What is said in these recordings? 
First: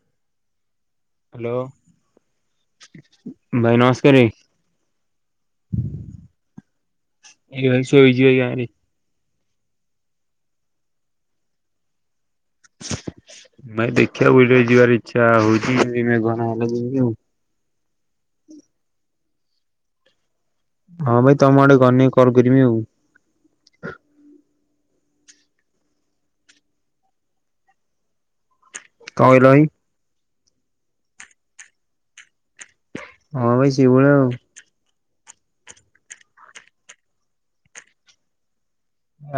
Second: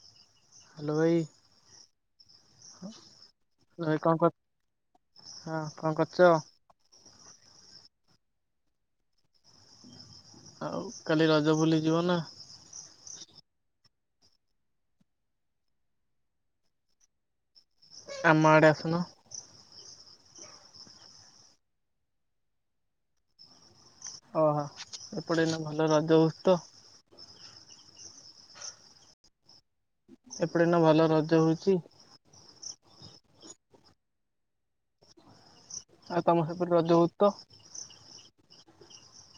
[inaudible] Hello ଭାଇ hello ଭାଇ ତ ନମସ୍କାର କଣ କର ହଁ କଣ କରୁଛ? ଟିକେ ଭାଇ ଶୋଇଚି ଏଇ ଗାଁ ରେ। ଆଉ କାଲି ରଜ ବୁଲି ଯିବ ନା? ଭାଇ ଦେଖିବାକୁ [unintelligible] ଯିବାର ଇଚ୍ଛା ହଉଛି ଘର [unintelligible] ଆମ ଆଡେ ଆସୁନ। ହଁ ଭାଇ ତମ ଆଡେ ଗନେ କଲ କରିବି ଆଉ। ଓହୋ ଏପଟେ ଏନା ଭଲ ରଜ ହଉଛି ତ? କଣ କହିଲା ଭାଇ? ସେପଟେ ଏଇନା ଭଲ ରଜ ହଉଛି? ହଁ ଭାଇ ସେଇଭଳିଆ ଆଉ। ଆଉ ତମ ସେପଟେ ରଜ ହଉଚି ତ?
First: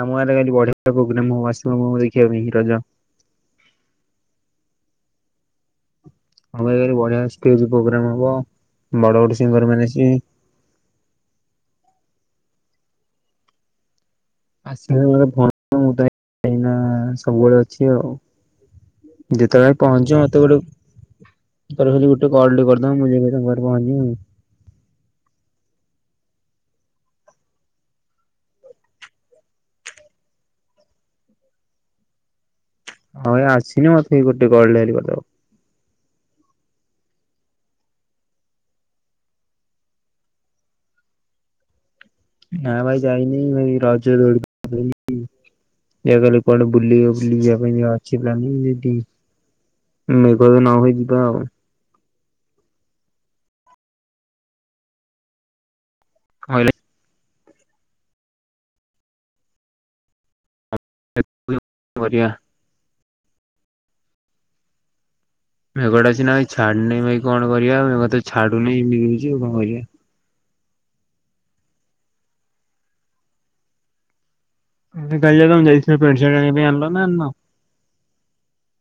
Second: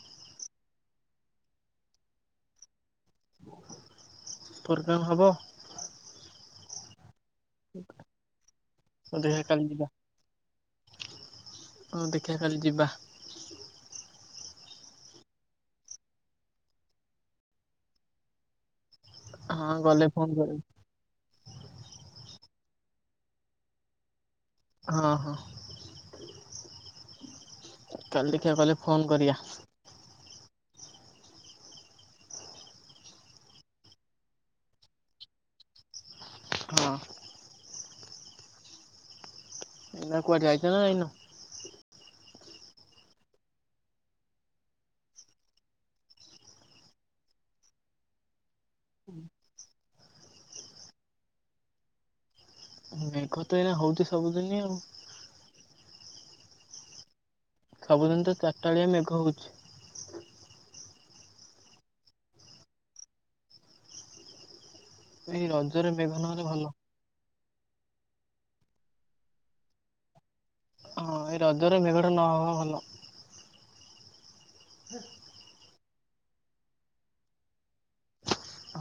ଆମ ଗାଁ ରେ କାଲି ବଢିଆ ପୋଗ୍ରାମ ହବ ଆସିବ [unintelligible] ଦେଖିବା ପାଇଁ ହିଁ ରଜ। [unintelligible] ପୋଗ୍ରାମ ହବ? ହଁ ଭାଇ ଏରା ବଢଆ ଷ୍ଟେଜ ପ୍ରୋଗ୍ରାମ ହବ ହଉ ବଡ ବଡ ଦେଖିଆ କାଲି ସିଙ୍ଗର ମାନେ ଆସିବେ। ହଁ ଦେଖିବା କାଲି ଯିବା। ଆସିଲେ [unintelligible] ମୁଁ ତ ଏଇନା ସବୁବେଳେ ଅଛି ଆଉ। ଯେତେବେଳେ ହଁ ଗଲେ ପହଞ୍ଚିବ ଫୋନ ମତେ ଗୋଟେ କରିବି ତ ଖାଲି ଗୋଟେ କଲ ଟେ କରିଦବ ମୁଁ ଯିବି ତୁମ ପାଖରେ ପହଞ୍ଚିବି। ହଁ ହଁ କାଲି ଦେଖିବା ଗଲେ ଫୋନ କରିଆ। ହଁ ଏ ଆସିନି ମତେଇ ଗୋଟେ କଲ ଡାଏଲ କରିଦବ। ହଁ। ନା କୁଆଡେ ଯାଇଛ ନା ଯାଇନୁ? ନାଁ ଭାଇ ଯାଇନି ଭାଇ [unintelligible] [unintelligible] କୁଆଡେ ବୁଲିବ ବୁଲିଯିବା ପାଇଁ ଅଚି ପ୍ଳାଣ୍ଣିଙ୍ଗ। ଟି [unintelligible] ନ ହେଇଯିବା ଆଉ। ହୁଁ, ମେଘତ ଏଇନା ହଉଛି ସବୁଦିନ ଆଉ। କହିଲେ ସବୁଦିନ ତ ଚାରିଟାବେଳିଆ ମେଘ ହଉଛି। [inaudible] ବଢ଼ିଆ। ଏଇ ରଜରେ ମେଘ ମେଘଟା ସିନା ନହେଲେ ଭାଇ ଭଲ ଛାଡୁନି ଭାଇ କଣ କରିବା? ମେଘତ ଛାଡୁନି [inaudible] କିଛି ଆଉ କଣ କରିବା? ହଁ, ଏଇ ରଜରେ ମେଘଟା ନ ହବା ଭଲ। ଭାଇ ତମେ ଯାଇଥିଲ ପ୍ୟାଣ୍ଟସାର୍ଟ ଆଣିବାପାଇଁ। ଆଣିଲ ନା ଆଣିନ?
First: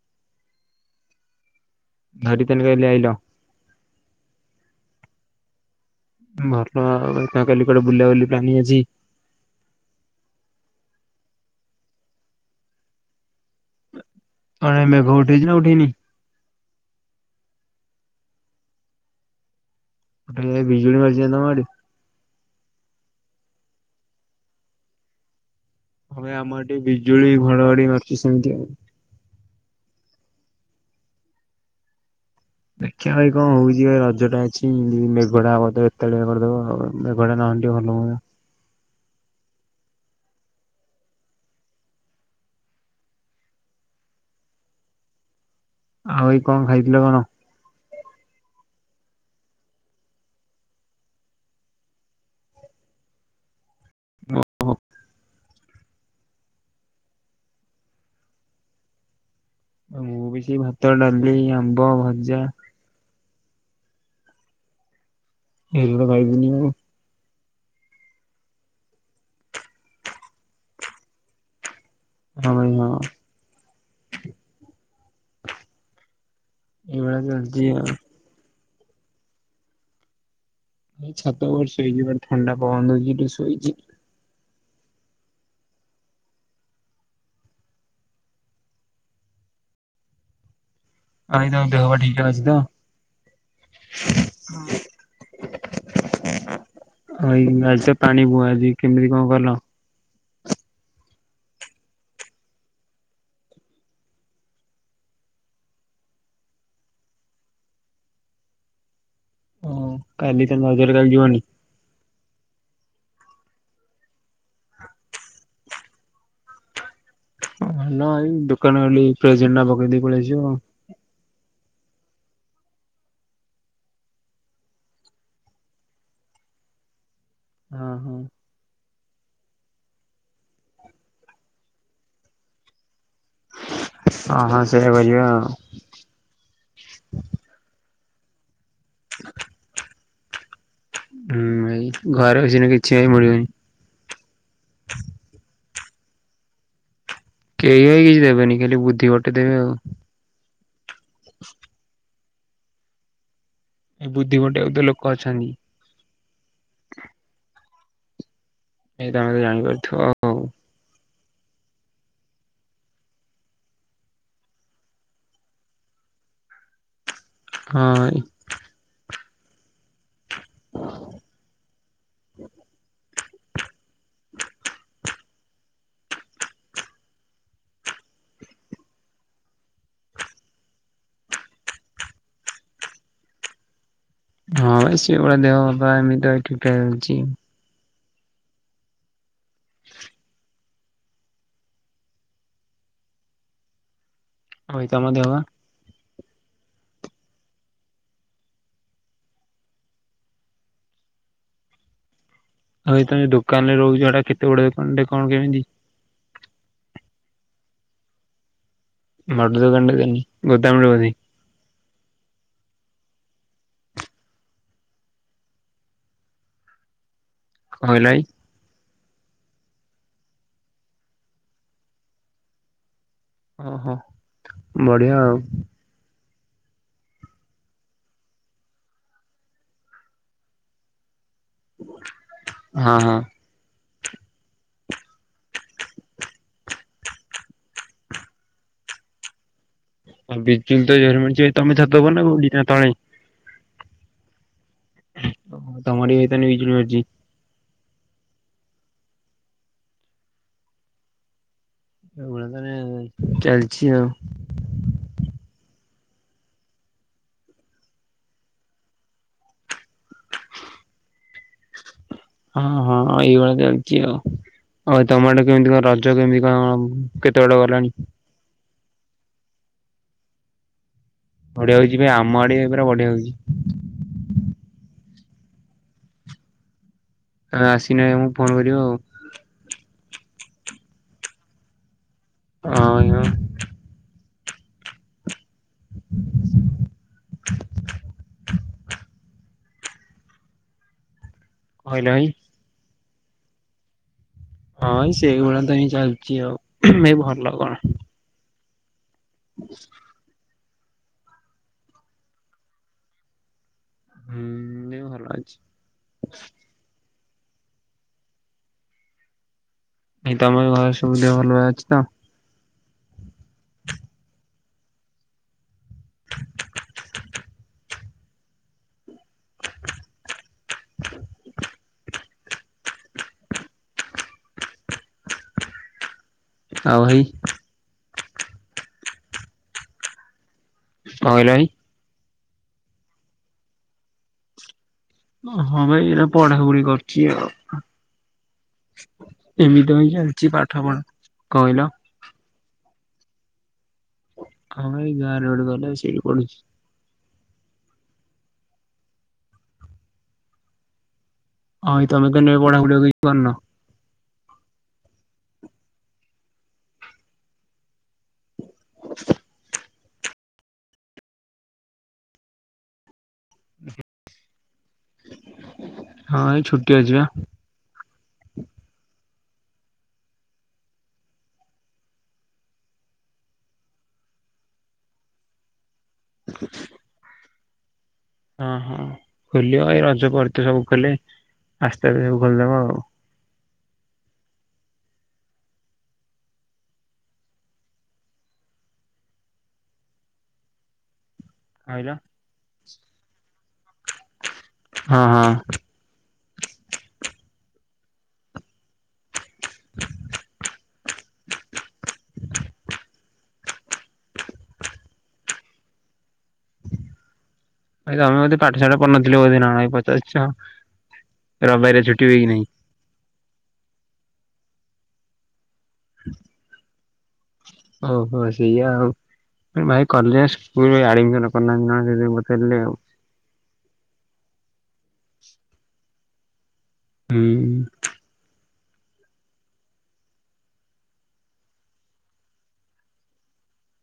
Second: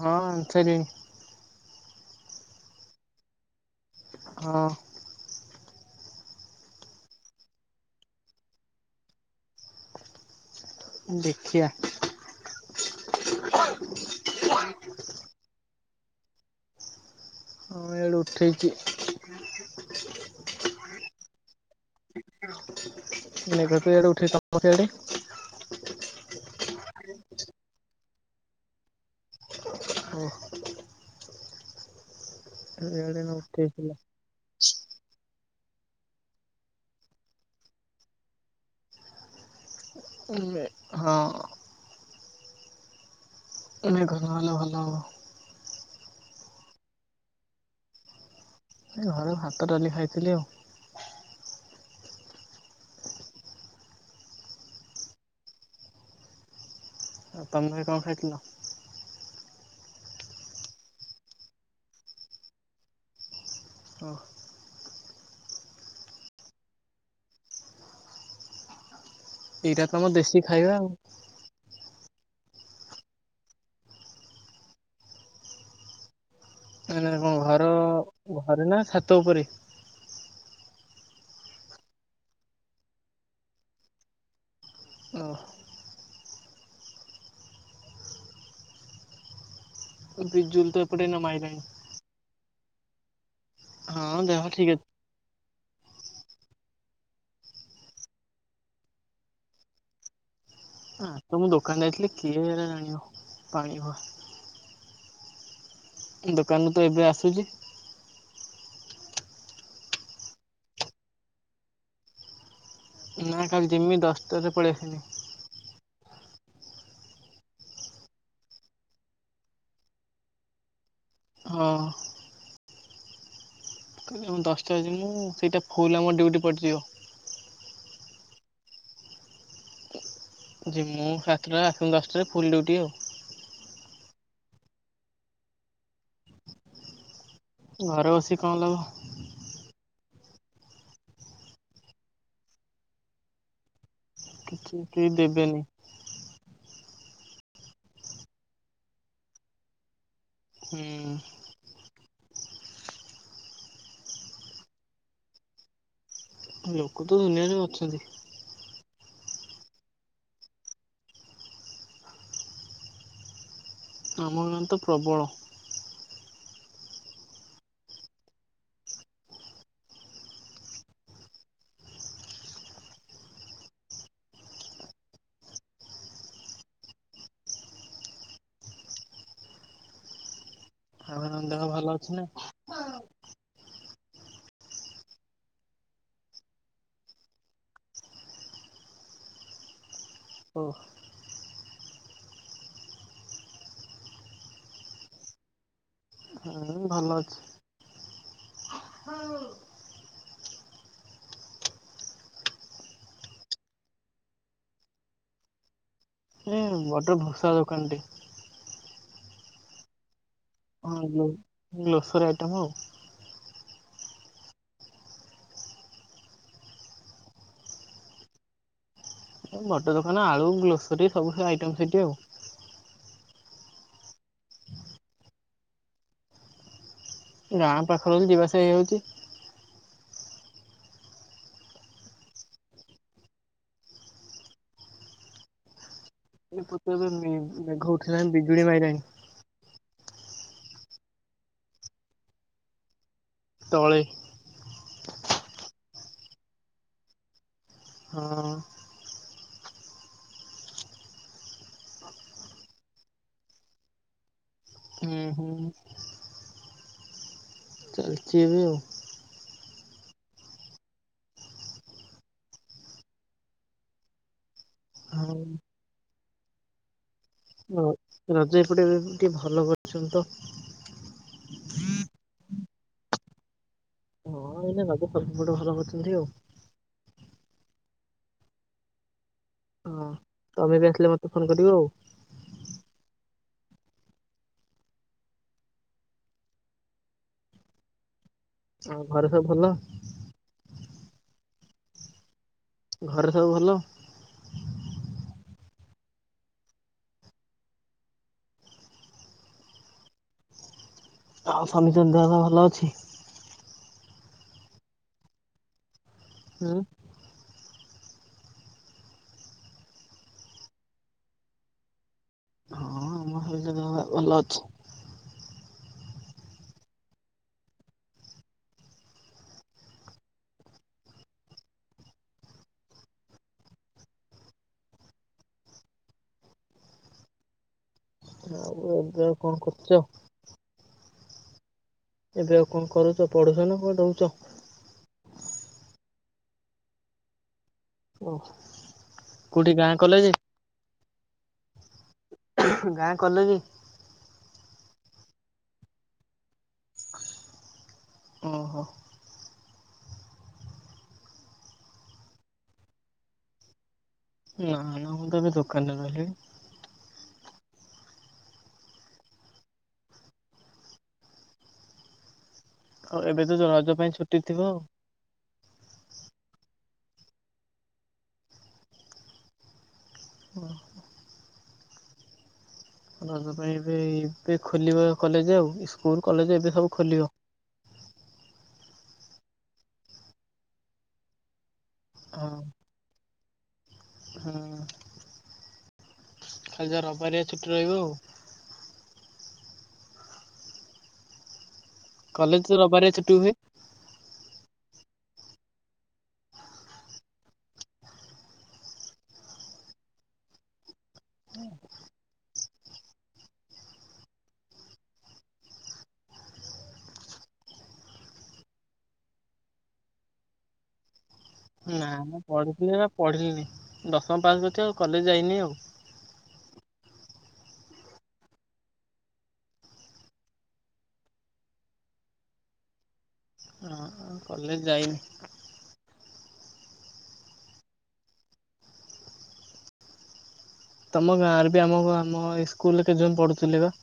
ହଁ ଆଣିସାରିଲିନି। ଧରି କିନି ତାହାଲେ ଆଇଲ। ହଁ ଭଲ କହଲି କୁଆଡେ ବୁଲା ବୁଲି ପ୍ଲାନିଙ୍ଗ ଆଜି। ଦେଖିଆ? ତମ ଆଡେ ମେଘ ଉଠେଇଛି ନା ଉଠେଇନି? ହଁ ଏଇଆଡୁ ଉଠେଇଛି। କାଲି ବୋଧେ ବିଜୁଳି ମାରିଥିଲା ତମ ଆଡେ? [inaudible] ହଁ ଭାଇ ଆମଆଡେ ଟିକେ ବିଜୁଳି ଘଡଘଡି ମାରଚି ସେମିତି ଆଉ ଓହ। ଦେଖିବା ଇଆଡେ ଭାଇ ଏଇନା କଣ ହଉଛି ଉଠେଇଥିଲା। ଭାଇ ରଜଟା ଆ [inaudible] ହବ ଏତ କରିଦ ମେଘଟା ନହେଲେ ଟିକେ ଭଲ ହୁଅନ୍ତା। ସେ ମେଘ ମେଘ ନହେଲେ ଭଲ ହବ। ଆଉ ଏଇ କଣ ଖାଇଥିଲ କଣ? ଏ ଘରେ ଭାତଡାଲି ଖାଇଥିଲି ଆଉ [inaudible] ଆଉ ତମେ କଣ ଖାଇଥିଲ? ମୁଁ ବି ସେ ଭାତ ଡାଲି ଆମ୍ବ ଭଜା। ଓହ୍। [unintelligible] ଏଇଟା ତ ଆମ ଦେଶୀ ଖାଇବା ଆଉ ହଁ ଭାଇ ହଁ। କଣ ଏଇଭଳିଆ ଏଇନା ଚାଲିଛି ଘରୁ, ଆଉ। ଘରେ ନା ଛାତ ଉପରେ? ଏଇ ଛାତ ଉପରେ ଶୋଇଚିବା ଥଣ୍ଡା ପବନ ଦଉଚି ଟିକେ ଶୋଇଚି। ଓ। [inaudible] ମାଇଲାଣି ଆଇନାଙ୍କ ଦେହ ବା ଠିକ ଅଛି ତ? ହଁ ଦେହ ଠିକ୍ ଅଛ ଆଇ ଆଜି ତ ପାଣି ବୁହାଵୁହି ଆଜି କେମିତି କଣ କଲ? ହାଁ ତ ମୁଁ ଦୋକାନରେ ଯାଇଥିଲି କିଏ ଏରା ଆଣିବ? ପାଣି ହୁଆ। ଦୋକାନରୁ ତ ଏବେ ଆସୁଛି। ଓ କାଲି ତ ନଜର ଲାଗିବନି? ନା କାଲି ଯିମି ଦଶଟାରେ ପଳେଇ ଆସିବି। ହ ହଲ ଆଇ ଦୋକାନ ଖାଲି ପ୍ରେଜେଣ୍ଟଟା ପକେଇ ଦେଇ ପଳେଇଆସିବ ଆଉ। ହଁ। ମୁଁ ଦଶଟାରେ ଯିବୁ ସେଇଟା ଫୁଲ୍ ଆମର ଡ୍ୟୁଟି ପଡିଯିବ। ହଁ ହଁ। ଯିମୁଁ ସାତଟା ଆସୁ ଦଶଟାରେ ଫୁଲ ଡୁଟି ଆଉ ଓ ହଁ ସେଇଆ କହିଚି ପା ଘରେ ବସିିକି କଣ ଲାଭ? [unintelligible] ହୁଁ ଭାଇ ଘରେ ବସିକିନା କିଛି ଭାଇ ମିଳିବନି। କିଛି କେହି ଦେବେନି କେହି ଭି କିଛି ଦେବେନି ଖାଲି ବୁଦ୍ଧି ବତେଇ ଦେବେ ଆଉ। ହୁଁ। [unintelligible] ଏ ବୁଦ୍ଧି ବଟେଇ ବାକୁ ତ ଲୋକ ଅଛନ୍ତି। ଲୋକ ତ ଦୁନିଆରେ ଅଛନ୍ତି। ଏଇ ଟା ଆମେ ଜାଣିପାରୁଥିବ ଆଉ। ଆମ ଗାଁ ରେ ତ ପ୍ରବଳ। ହଁ। ହଁ ଭଲ ଅଛି ନା? ହଁ ଭାଇ ସେଇ ଭଳିଆ ଦେହ ଏମିତି ଠିକ୍ ଠାକ ଚାଲିଚି। ଓହଃ। ଆଉ ଭାଇ ତମ ଦେହ ପା? ହୁଁ ଭଲ ଅଛି। [unintelligible] ଆଉ ଭାଇ ତମେ ଦୋକାନ ରେ ରହୁଚ ସେଇଟା କେତେ ବଡ ଦୋକାନ ଟେ କଣ କେମିତି? [inaudible] ଭଷା ଦୋକାନ ଟେ। ବଡ ଦୋକାନ ଟେ [unintelligible] ହଁ ଯୋଉ ଗ୍ଲୋସାରୀ ଆଇଟମ୍ ଆଉ। କଣ କହିଲ ଭାଇ? ଏ ବଡ ଦୋକାନ ଆଳୁ ଗ୍ଲୋସରୀ ସବୁ ଆଇଟମ୍ ସେଇଠି ଆଉ। ଓହୋ ବଢିଆ ଆଉ। ଗାଁ ପାଖରେ ଅଛି ଯିବାଆସିବା ହେଇଯାଉଚି। ହଁ ହଁ। ଏ [unintelligible] ମେଘ ଉଠେଇଲାଣି ବିଜୁଳି ମାଇଲାଣି। ହଉ ବିଜୁଳି ତ ଜୋର ରେ ମାରୁଚି ଭାଇ ଛାତ ଉପରେ ନା ତଳେ? ତଳେ। ତମ ଆଡ଼େ ଭାଇ ତା ମାନେ ବିଜୁଳି ମାରୁଚି? ହଁ ଅଁ। ଏଭଳିଆ ତାହାଲେ ଚାଲିଛି ଆଉ। ହୁଁ ହୁଁ। ଚାଲିଚି ଏବେ ଆଉ। ହଁ ହଁ ଏଇଭଳିଆ ଚାଲିଚି ଆଉ, ଆଉ ତମ ହଁ ଆଡ଼େ କେମିତି କଣ ରଜ କେମିତି କଣ ଅ କେତେ ବାଟ ଗଲାଣି? ରଜ ଏପଟେ ଟିକେ ଭଲ କରିଛନ୍ତି ତ। ବଢିଆ ହୋଉଚି ଭାଇ ଆମ ଆଡେ ଏ ପୁରା ବଢିଆ ହୋଉଚି। ହଁ ଏଇନା ରଜ ସବୁ ଆଡ଼େ ଭଲ କରିୁଛନ୍ତି ଆଉ। ଆସିନ ନାଇଁ ଭାଇ ଆମକୁ ଫୋନ କରିବ ଆଉ। ହଁ ତମେ ବି ଆସିଲେ ମୋତେ ଫୋନ କରିବ ଆଉ। ହଁଁ ଆଉ ଘରେ ସବୁ ଭଲ? କଣ କହିଲ ଭାଇ? ଘରେ ସବୁ ଭଲ? ହଁ ଭାଇ ସେଭଳିଆ ତ ହିଁ ଚାଲିଛି ଆଉ ଭଲ କଣ। [unintelligible] ଆଉ ସମସ୍ତ ଙ୍କ ଦେହ ପା ଭଲ ଅଛି? ହୁଁ ଏ ଭଲ ଅଛି। ହୁଁ। ଏଇ ତମ ଘରେ ସବୁ ଦେହ ଭଲ ଅଛି ତ? ହଁ ଆମ ଘରେ ସମସ୍ତଙ୍କର ଦେହ ଭଲ ଅଛି। ଆଉ ଭାଇ ଆଉ ଏବେ ଆଉ କଣ କରୁଚ। କଂ କହିଲ ଭାଈ। ଏବେ ଆଉ କଣ କରୁଛ ପଢୁଛ ନା କୁଆଡ଼େ ରଉଚ। ହଁ ଭାଇ ଏଇନା ପଢାପଢି କରୁଛି ଆଉ। ଓ କୋଉଠି ଗାଁ ଏମିତି ଭାଇ କଲେଜ ଚାଲିଛି ପାଠ ପଢା କଣ କହିଲ। ଗାଁ କଲେଜ। ହଁ ଏଇ ଗାଁରେ ଗୋଟେ କଲେଜ ସେଇଠି ପଢୁଛି। ଓହୋ। ହଁ ଭାଇ ତମେ ତାନେ ଆଉ ପଢାପଡି ଆଉ କିଛି କରୁନ। ନା ନା ମୁଁ ତ ଏଵେ ଦୋକାନରେ ରହିଲି। [inaudible] ଆଉ ଏବେ ତ ଯୋଉ ରଜ ପାଇଁ ଛୁଟି ଥିବ ଆଉ। ହଁ ଏଇ ଛୁଟି ଅଛିି ବା। ହଁ। ରଜ ପାଇଁ ଏବେ ଏବେ ଖୋଲିବ କଲେଜ ଆଉ ସ୍କୁଲ କଲେଜ ଏବେ ସବୁ ଖୋଲିବ। ହଁ ହଁ ଖୋଲିବ ଏଇ ରଜ ପରେ ତ ସବୁ ଖୋଲେ ଆସ୍ତେ ଆସ୍ତେ ସବୁ ହଁ ଖୋଲିଦବ ଆଉ। ହୁଁ ଖାଲି ଯା ରବିବାରିଆ ଛୁଟି ରହିବ ଆଉ। [unintelligible] କଲେଜ ତ ରବିବାରିଆ ଛୁଟି ହୁଏ। ହଁ ହଁ। [inaudible] ଭାଇ ତମେ ବୋଧେ ପାଠଶାଠ ପଢୁନଥିଲ ବୋଧେ ନା କଣ ପଚାରୁଚ ରବାରିଆ ଛୁଟି ହୁଏ କି ନାଇଁ। ପଢ଼ିନି ଦଶମ ପାସ୍ କରିଛି ଆଉ କଲେଜ ଯାଇନି ଆଉ। ଓହୋ ସେଇୟା ଆଉ। ଭାଇ କଲେସ ସ୍କୁଲ ଆଡମିସନ କରିନାହାନ୍ତି ନା କଣ ସେଥି ପାଇଁ ପଚାରିଲେ ଆଉ। ହ କଲେଜ ଯାଇନି। ହୁଁ। ତମ ଗାଁ ରେ ବି ଆମ ଗ ଆମ ସ୍କୁଲରେ କେଜଣ ପଢୁଥିଲେ ଵା।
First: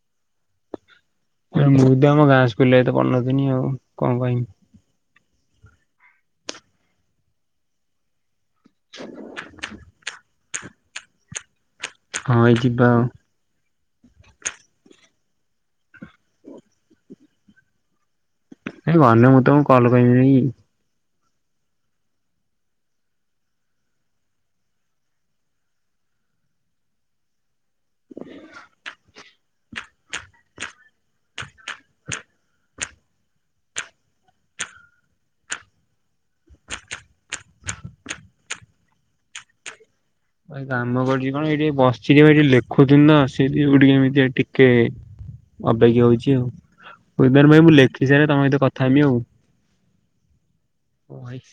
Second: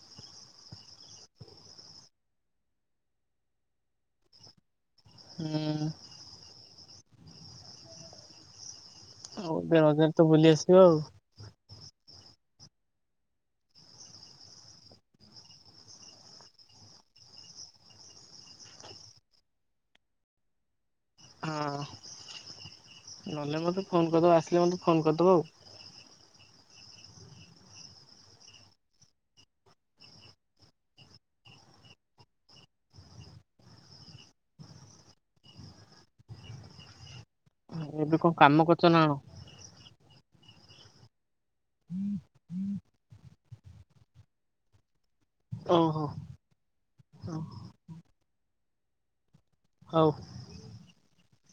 ଏ ମୁଁ ତ ଆମ ଗାଁ ସ୍କୁଲ ରେ ତ ପଢିନଥିଲି ଆଉ କଣ କହିମି। ହୁଁ। ଆଉ ଏବେ ରଜରେ ତ ବୁଲି ଆସିବ ଆଉ। ହଁ ଭାଇ ଯିବା ଆଉ। ଗଲେ ମୁଁ ତମକୁ କଲ କରିବିିନି କି। ହଁ ଗଲେ ମୋତେ ଫୋନ କରିଦେବ ଆସିଲେ ମୋତେ ଫୋନ କରିଦେବ ଆଉ। ଏବେ କଣ କାମ କରୁଛ ନା କଣ। କାମ କରୁଚି କଣ ଏଇଠି ଏ ବସିଛି ଟି ଭାଇ ଟି ଲେଖୁଥିଲି ତ ସେଇ ଯୋଗୁ ଟିକେ ଏମିତି ଟିକେ ଓହୋ ଅବେଗା ହଉଛି ଆଉ ହଉ ଭାଇ ତାନେ ମୁଁ ଲେଖି ସାଇନେ ତମ ସହିତ କଥା ହେମି ଆଉ। ହଉ। ଓ ଭାଇ।